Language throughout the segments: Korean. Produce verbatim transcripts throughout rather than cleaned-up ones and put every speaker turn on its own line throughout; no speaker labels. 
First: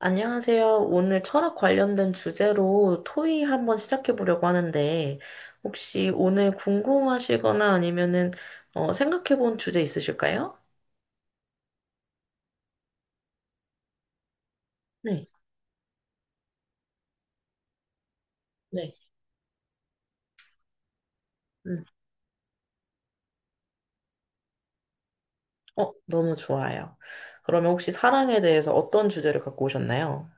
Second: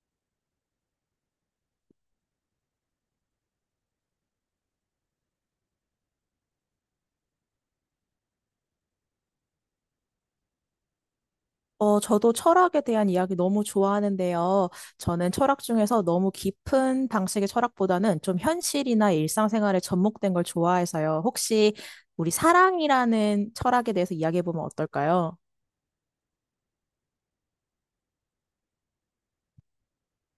안녕하세요. 오늘 철학 관련된 주제로 토의 한번 시작해 보려고 하는데, 혹시 오늘 궁금하시거나 아니면은 어, 생각해 본 주제 있으실까요?
어, 저도 철학에 대한 이야기 너무 좋아하는데요.
네,
저는 철학 중에서 너무 깊은 방식의 철학보다는 좀
네.
현실이나 일상생활에 접목된 걸 좋아해서요. 혹시
음.
우리 사랑이라는 철학에 대해서 이야기해보면 어떨까요?
어, 너무 좋아요. 그러면 혹시 사랑에 대해서 어떤 주제를 갖고 오셨나요?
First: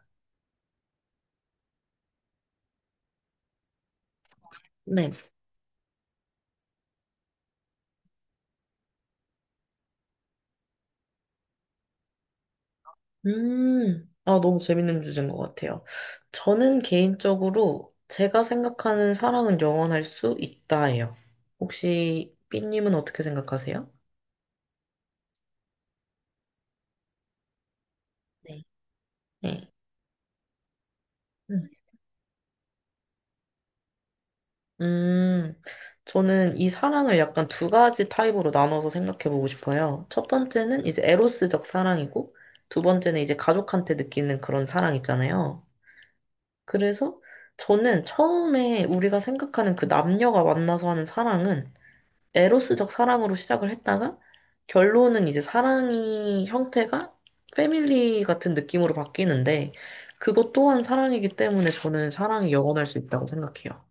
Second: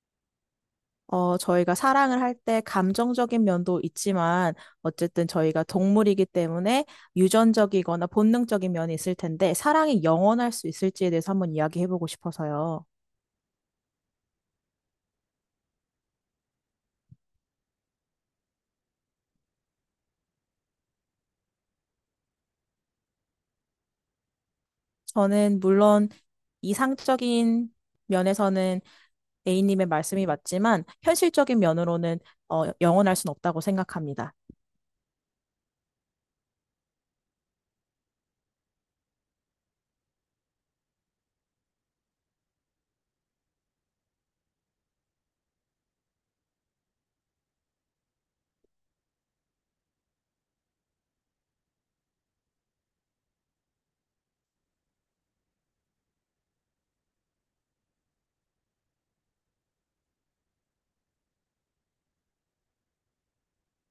어, 저희가 사랑을 할 때 감정적인 면도 있지만
네.
어쨌든 저희가 동물이기 때문에 유전적이거나 본능적인 면이 있을 텐데 사랑이 영원할 수 있을지에 대해서 한번 이야기해보고 싶어서요.
음, 아, 너무 재밌는 주제인 것 같아요. 저는 개인적으로 제가 생각하는 사랑은 영원할 수 있다예요. 혹시 삐님은 어떻게 생각하세요?
저는 물론 이상적인
네.
면에서는
네.
A님의 말씀이 맞지만 현실적인 면으로는 어, 영원할 순 없다고 생각합니다.
음, 저는 이 사랑을 약간 두 가지 타입으로 나눠서 생각해 보고 싶어요. 첫 번째는 이제 에로스적 사랑이고, 두 번째는 이제 가족한테 느끼는 그런 사랑 있잖아요. 그래서 저는 처음에 우리가 생각하는 그 남녀가 만나서 하는 사랑은 에로스적 사랑으로 시작을 했다가, 결론은 이제 사랑이 형태가 패밀리 같은 느낌으로 바뀌는데, 그것 또한 사랑이기 때문에 저는 사랑이 영원할 수 있다고 생각해요.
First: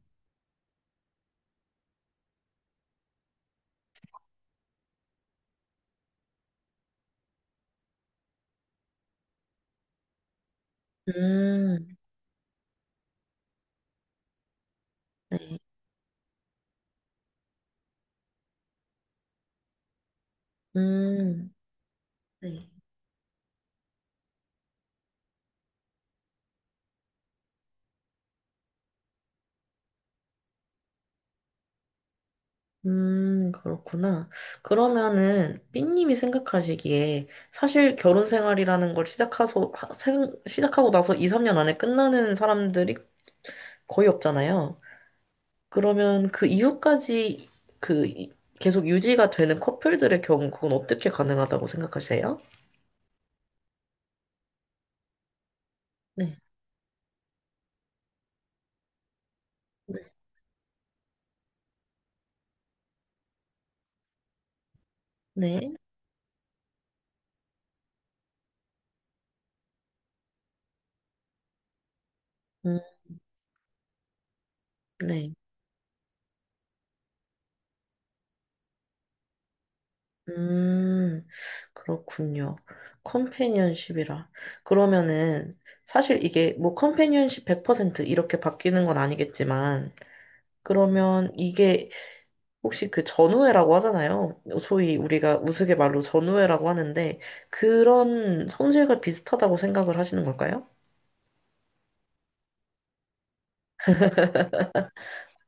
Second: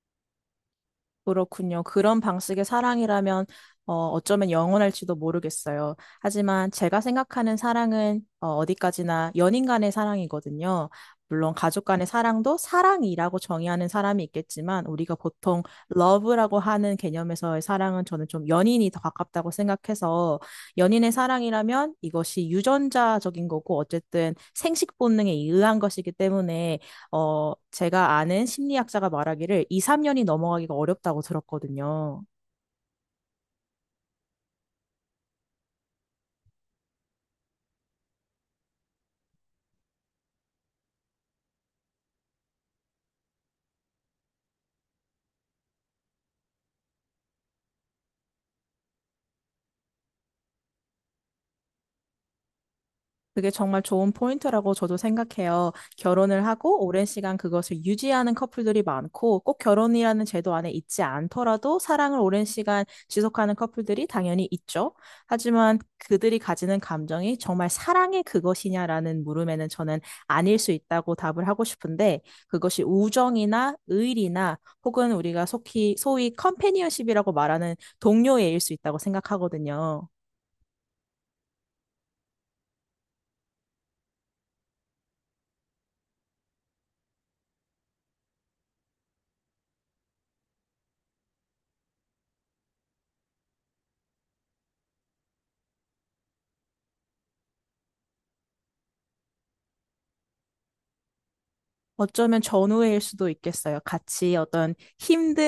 그렇군요. 그런 방식의 사랑이라면 어, 어쩌면 영원할지도 모르겠어요. 하지만 제가 생각하는 사랑은 어, 어디까지나 연인 간의 사랑이거든요. 물론 가족
음,
간의 사랑도 사랑이라고 정의하는 사람이 있겠지만 우리가
네.
보통 러브라고 하는 개념에서의 사랑은 저는 좀 연인이 더 가깝다고 생각해서 연인의
음,
사랑이라면 이것이
네.
유전자적인 거고 어쨌든 생식 본능에 의한 것이기 때문에 어, 제가 아는 심리학자가 말하기를 이, 삼 년이 넘어가기가 어렵다고 들었거든요.
음, 그렇구나. 그러면은, 삐님이 생각하시기에, 사실 결혼 생활이라는 걸 시작하서, 하- 생- 시작하고 나서 이, 삼 년 안에 끝나는 사람들이 거의 없잖아요. 그러면 그 이후까지 그 이- 계속 유지가 되는 커플들의 경우, 그건 어떻게 가능하다고 생각하세요?
그게 정말 좋은 포인트라고 저도 생각해요.
네.
결혼을 하고 오랜 시간 그것을 유지하는 커플들이 많고 꼭 결혼이라는 제도 안에 있지 않더라도 사랑을 오랜 시간 지속하는 커플들이 당연히 있죠.
네.
하지만 그들이 가지는 감정이 정말 사랑의 그것이냐라는 물음에는 저는 아닐 수 있다고 답을 하고 싶은데
음,
그것이 우정이나 의리나 혹은
네.
우리가 속히 소위 컴패니언십이라고 말하는 동료애일 수 있다고 생각하거든요.
음, 그렇군요. 컴패니언십이라. 그러면은, 사실 이게 뭐 컴패니언십 백 퍼센트 이렇게 바뀌는 건 아니겠지만, 그러면 이게 혹시 그 전우회라고 하잖아요. 소위 우리가 우스갯말로 전우회라고 하는데, 그런 성질과 비슷하다고 생각을 하시는 걸까요?
어쩌면 전우회일 수도 있겠어요. 같이 어떤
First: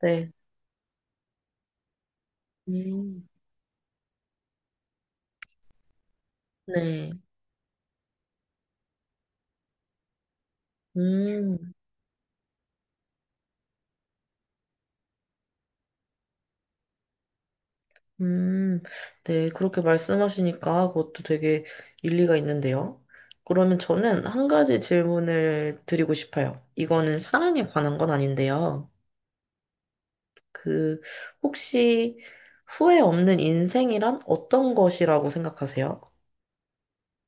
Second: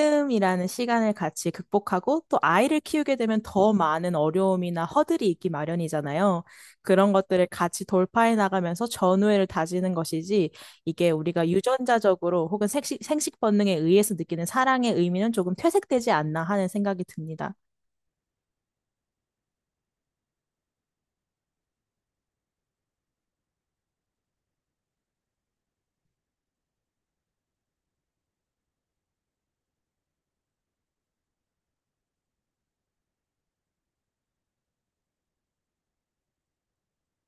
네.
시간을 같이 극복하고 또 아이를 키우게
음.
되면 더 많은 어려움이나 허들이 있기 마련이잖아요.
네.
그런 것들을 같이 돌파해 나가면서 전우회를 다지는 것이지 이게 우리가
음,
유전자적으로 혹은 생식, 생식 본능에 의해서 느끼는 사랑의 의미는 조금 퇴색되지 않나 하는 생각이 듭니다.
음, 네, 그렇게 말씀하시니까 그것도 되게 일리가 있는데요. 그러면 저는 한 가지 질문을 드리고 싶어요. 이거는 사랑에 관한 건 아닌데요. 그, 혹시 후회 없는 인생이란 어떤 것이라고 생각하세요?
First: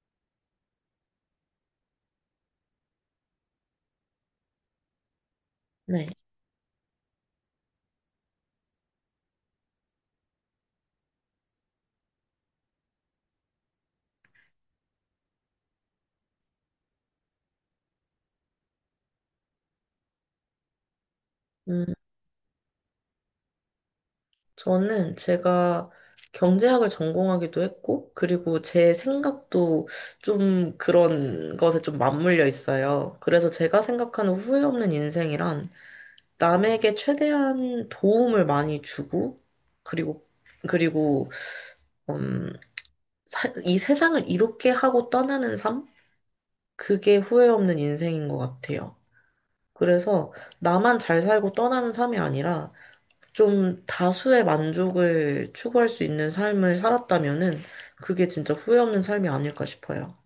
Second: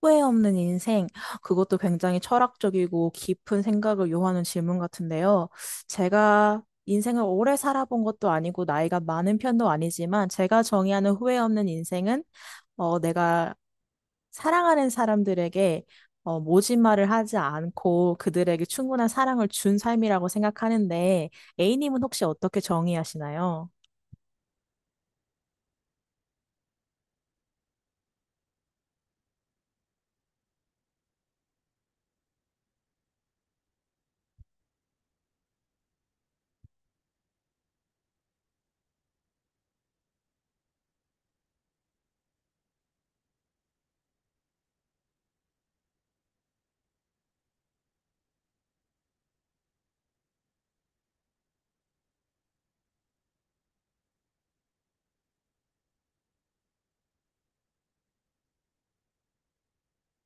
후회 없는 인생, 그것도 굉장히 철학적이고 깊은 생각을 요하는 질문 같은데요.
네.
제가 인생을 오래 살아본 것도 아니고 나이가 많은 편도 아니지만 제가 정의하는 후회 없는 인생은 어, 내가 사랑하는 사람들에게 어, 모진 말을 하지 않고 그들에게 충분한 사랑을 준 삶이라고 생각하는데
음,
A님은 혹시 어떻게 정의하시나요?
저는 제가 경제학을 전공하기도 했고, 그리고 제 생각도 좀 그런 것에 좀 맞물려 있어요. 그래서 제가 생각하는 후회 없는 인생이란 남에게 최대한 도움을 많이 주고, 그리고, 그리고, 음, 사- 이 세상을 이롭게 하고 떠나는 삶? 그게 후회 없는 인생인 것 같아요. 그래서 나만 잘 살고 떠나는 삶이 아니라 좀 다수의 만족을 추구할 수 있는 삶을 살았다면은 그게 진짜 후회 없는 삶이 아닐까 싶어요.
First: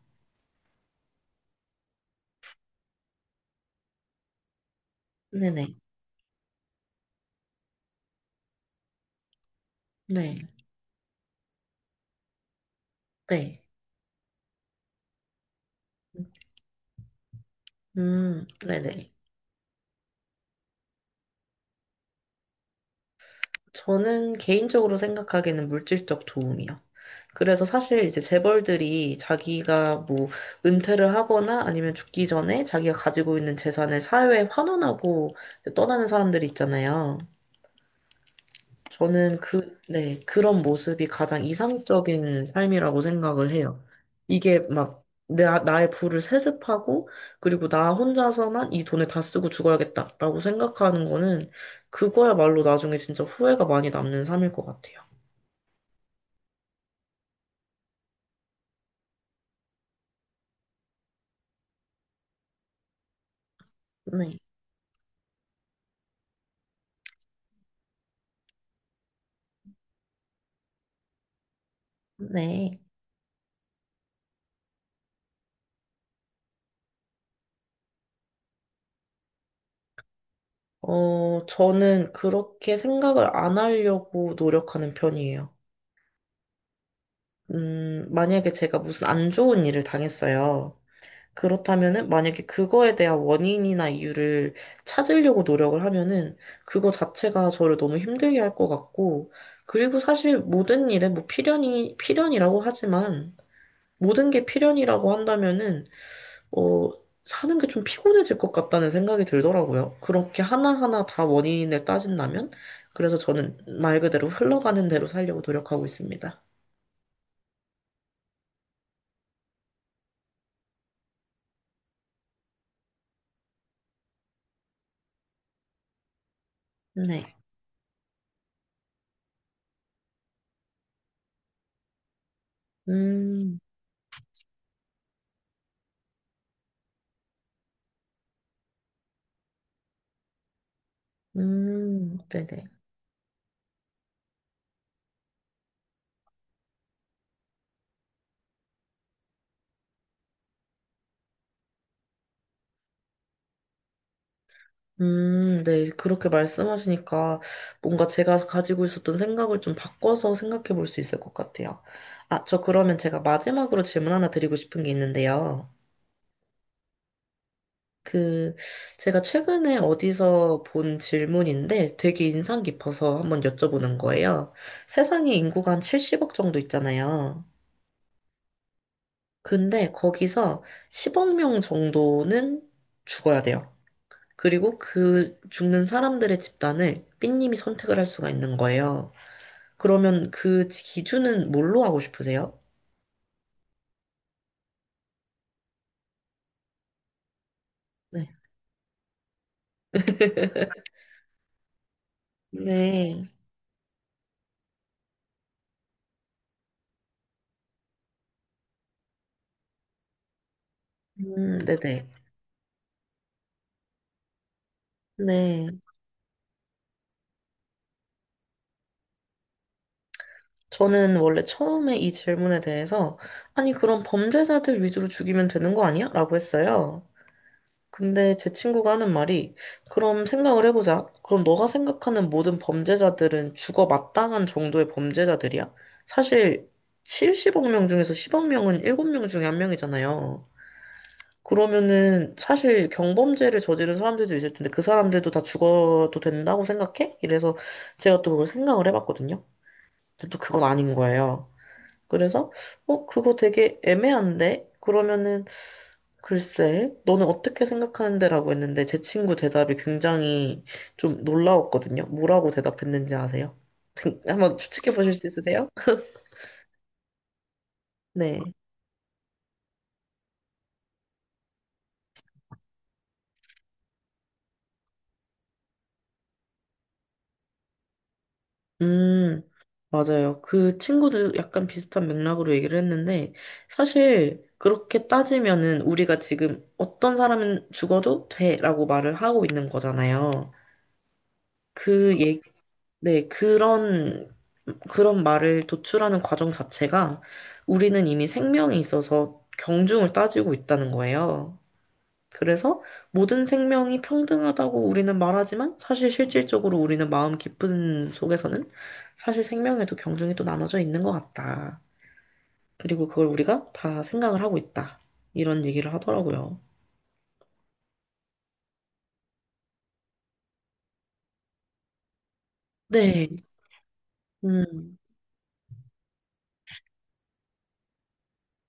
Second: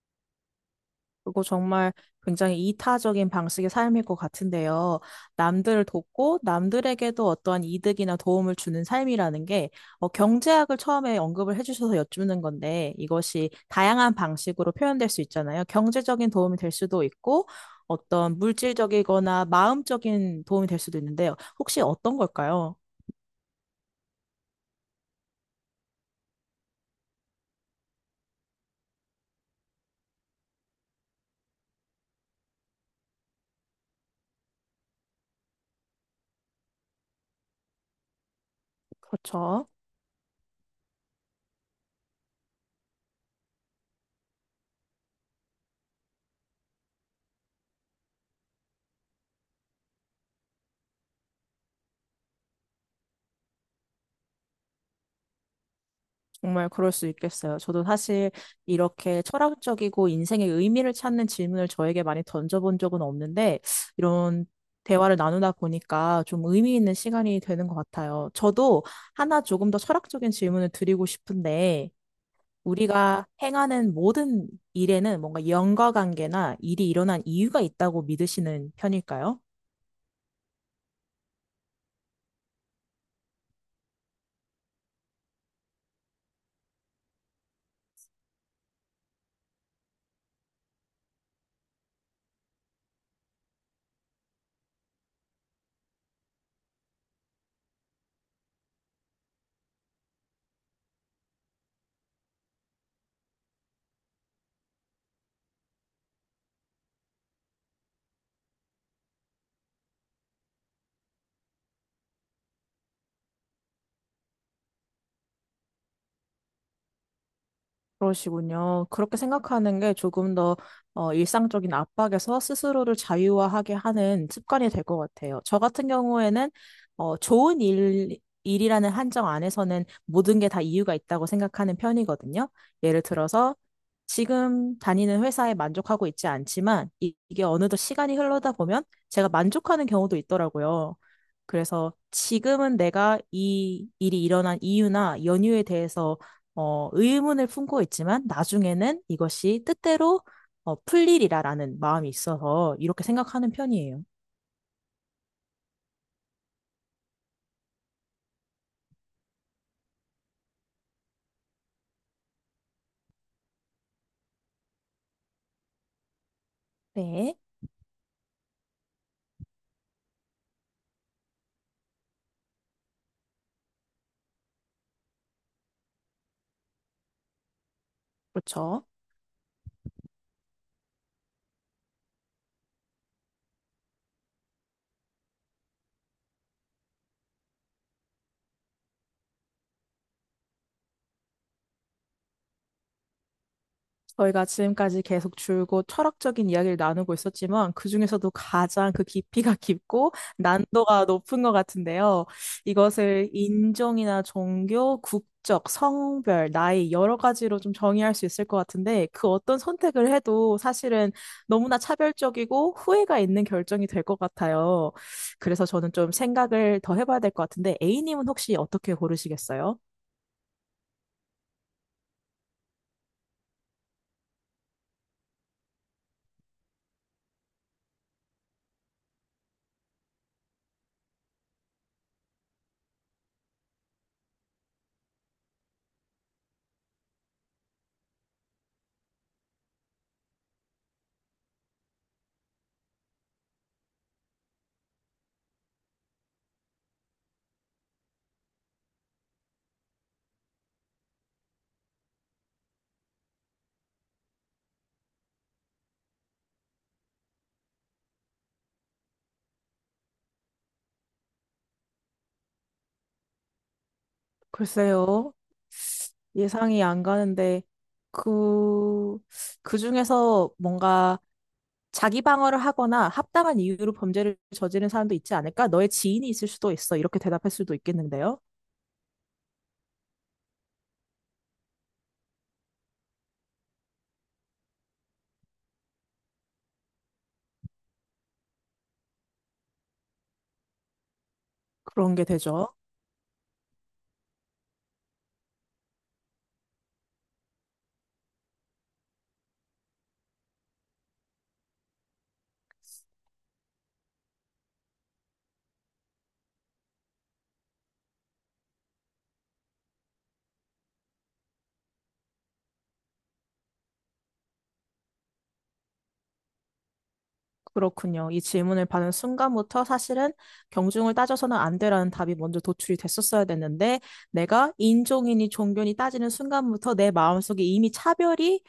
그거 정말 굉장히 이타적인 방식의 삶일 것 같은데요.
네네.
남들을 돕고 남들에게도 어떠한 이득이나 도움을 주는 삶이라는 게 어,
네.
경제학을 처음에 언급을 해주셔서 여쭙는 건데 이것이
네.
다양한 방식으로 표현될 수 있잖아요. 경제적인 도움이 될 수도 있고 어떤
음, 네네.
물질적이거나 마음적인 도움이 될 수도 있는데요. 혹시 어떤 걸까요?
저는 개인적으로 생각하기에는 물질적 도움이요. 그래서 사실 이제 재벌들이 자기가 뭐 은퇴를 하거나 아니면 죽기 전에 자기가 가지고 있는 재산을 사회에 환원하고 이제 떠나는 사람들이 있잖아요. 저는
그렇죠.
그, 네, 그런 모습이 가장 이상적인 삶이라고 생각을 해요. 이게 막 내, 나의 부를 세습하고 그리고 나 혼자서만 이 돈을 다 쓰고 죽어야겠다라고 생각하는 거는 그거야말로 나중에 진짜 후회가 많이 남는 삶일 것 같아요.
정말 그럴 수 있겠어요. 저도 사실 이렇게 철학적이고 인생의 의미를 찾는 질문을 저에게 많이 던져본 적은 없는데,
네,
이런 대화를 나누다 보니까 좀 의미 있는 시간이 되는 것 같아요. 저도 하나 조금 더 철학적인 질문을 드리고 싶은데,
네.
우리가 행하는 모든 일에는 뭔가 연과 관계나 일이 일어난 이유가 있다고 믿으시는 편일까요?
어, 저는 그렇게 생각을 안 하려고 노력하는 편이에요. 음, 만약에 제가 무슨 안 좋은 일을 당했어요. 그렇다면은, 만약에 그거에 대한 원인이나 이유를 찾으려고 노력을 하면은, 그거 자체가 저를 너무 힘들게 할 것 같고, 그리고 사실 모든 일에 뭐 필연이, 필연이라고 하지만, 모든 게 필연이라고 한다면은, 어, 사는 게 좀 피곤해질 것 같다는 생각이 들더라고요. 그렇게 하나하나 다 원인을 따진다면? 그래서 저는 말 그대로 흘러가는 대로 살려고 노력하고 있습니다.
그러시군요. 그렇게 생각하는 게 조금 더 어, 일상적인 압박에서 스스로를 자유화하게 하는 습관이 될 것 같아요. 저 같은 경우에는 어,
네.
좋은 일, 일이라는 한정 안에서는 모든 게 다 이유가 있다고 생각하는 편이거든요. 예를 들어서
음,
지금 다니는 회사에 만족하고 있지 않지만 이- 이게 어느덧 시간이 흘러다 보면 제가 만족하는 경우도 있더라고요. 그래서
음, 네네.
지금은 내가 이 일이 일어난 이유나 연유에 대해서 어, 의문을 품고 있지만 나중에는 이것이 뜻대로 어, 풀리리라라는 마음이 있어서 이렇게 생각하는 편이에요.
음, 네. 그렇게 말씀하시니까 뭔가 제가 가지고 있었던 생각을 좀 바꿔서 생각해 볼 수 있을 것 같아요. 아, 저 그러면 제가 마지막으로 질문 하나 드리고 싶은 게 있는데요.
네,
그, 제가 최근에 어디서 본 질문인데 되게 인상 깊어서 한번 여쭤보는 거예요. 세상에 인구가 한 칠십억 정도 있잖아요.
그렇죠.
근데 거기서 십억 명 정도는 죽어야 돼요. 그리고 그 죽는 사람들의 집단을 삐님이 선택을 할 수가 있는 거예요. 그러면 그 기준은 뭘로 하고 싶으세요?
저희가 지금까지 계속 줄곧 철학적인 이야기를 나누고 있었지만 그중에서도
네.
가장 그 깊이가 깊고 난도가 높은 것 같은데요.
네.
이것을 인종이나 종교, 국적, 성별, 나이 여러 가지로 좀 정의할 수 있을 것 같은데 그 어떤 선택을 해도 사실은
음,
너무나
네네.
차별적이고 후회가 있는 결정이 될 것 같아요. 그래서
네.
저는 좀 생각을 더 해봐야 될 것 같은데, A님은 혹시 어떻게 고르시겠어요?
저는 원래 처음에 이 질문에 대해서, 아니, 그럼 범죄자들 위주로 죽이면 되는 거 아니야? 라고 했어요. 근데 제 친구가 하는 말이, 그럼 생각을 해보자. 그럼 너가 생각하는 모든 범죄자들은 죽어 마땅한 정도의 범죄자들이야? 사실, 칠십억 명 중에서 십억 명은 일곱 명 중에 한명이잖아요 그러면은 사실 경범죄를 저지른 사람들도 있을 텐데 그 사람들도 다 죽어도 된다고 생각해? 이래서 제가 또 그걸 생각을 해봤거든요. 근데 또 그건 아닌 거예요. 그래서, 어, 그거 되게 애매한데? 그러면은, 글쎄, 너는 어떻게 생각하는데? 라고 했는데, 제 친구 대답이 굉장히 좀 놀라웠거든요. 뭐라고 대답했는지 아세요? 한번 추측해 보실 수
글쎄요.
있으세요?
예상이 안 가는데
네.
그, 그 중에서 뭔가 자기 방어를 하거나 합당한 이유로 범죄를 저지른 사람도 있지 않을까? 너의 지인이 있을 수도 있어. 이렇게 대답할 수도 있겠는데요.
음, 맞아요. 그 친구도 약간 비슷한 맥락으로 얘기를 했는데, 사실, 그렇게 따지면은 우리가 지금 어떤 사람은 죽어도 돼라고 말을 하고 있는 거잖아요. 그
그런 게 되죠.
네, 그런, 그런 말을 도출하는 과정 자체가 우리는 이미 생명이 있어서 경중을 따지고 있다는 거예요. 그래서 모든 생명이 평등하다고 우리는 말하지만 사실 실질적으로 우리는 마음 깊은 속에서는 사실 생명에도 경중이 또 나눠져 있는 것 같다. 그리고 그걸 우리가 다 생각을 하고 있다. 이런 얘기를 하더라고요.
그렇군요. 이 질문을 받은 순간부터 사실은 경중을 따져서는 안 되라는 답이 먼저 도출이
네,
됐었어야 됐는데 내가
음,
인종이니 종교니 따지는 순간부터 내 마음속에 이미 차별이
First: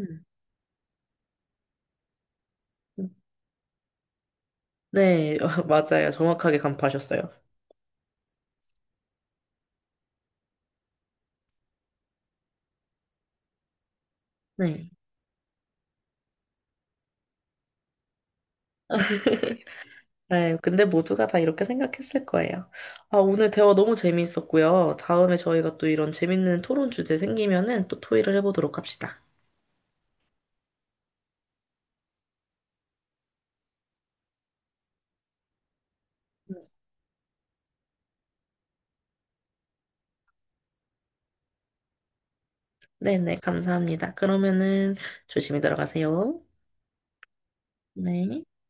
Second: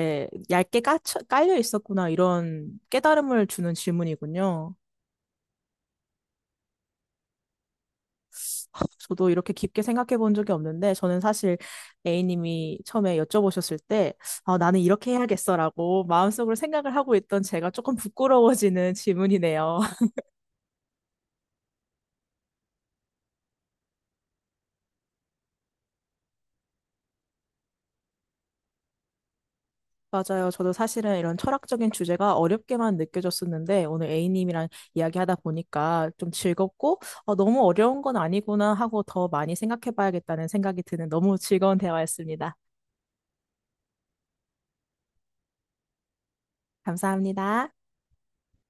음,
얇게 까쳐, 깔려 있었구나 이런
음.
깨달음을 주는 질문이군요.
네, 맞아요. 정확하게 간파하셨어요.
저도 이렇게 깊게 생각해 본 적이 없는데 저는 사실 A님이 처음에 여쭤보셨을 때 아, 나는
네.
이렇게 해야겠어라고 마음속으로 생각을 하고 있던 제가 조금 부끄러워지는 질문이네요.
네, 근데 모두가 다 이렇게 생각했을 거예요. 아, 오늘 대화 너무 재미있었고요. 다음에 저희가 또 이런 재밌는 토론 주제 생기면은 또 토의를 해보도록 합시다.
맞아요. 저도 사실은 이런 철학적인 주제가 어렵게만 느껴졌었는데 오늘 A님이랑 이야기하다 보니까 좀 즐겁고 어, 너무 어려운 건 아니구나 하고 더 많이 생각해 봐야겠다는 생각이 드는 너무 즐거운 대화였습니다.
네네, 감사합니다. 그러면은 조심히 들어가세요.
감사합니다.
네.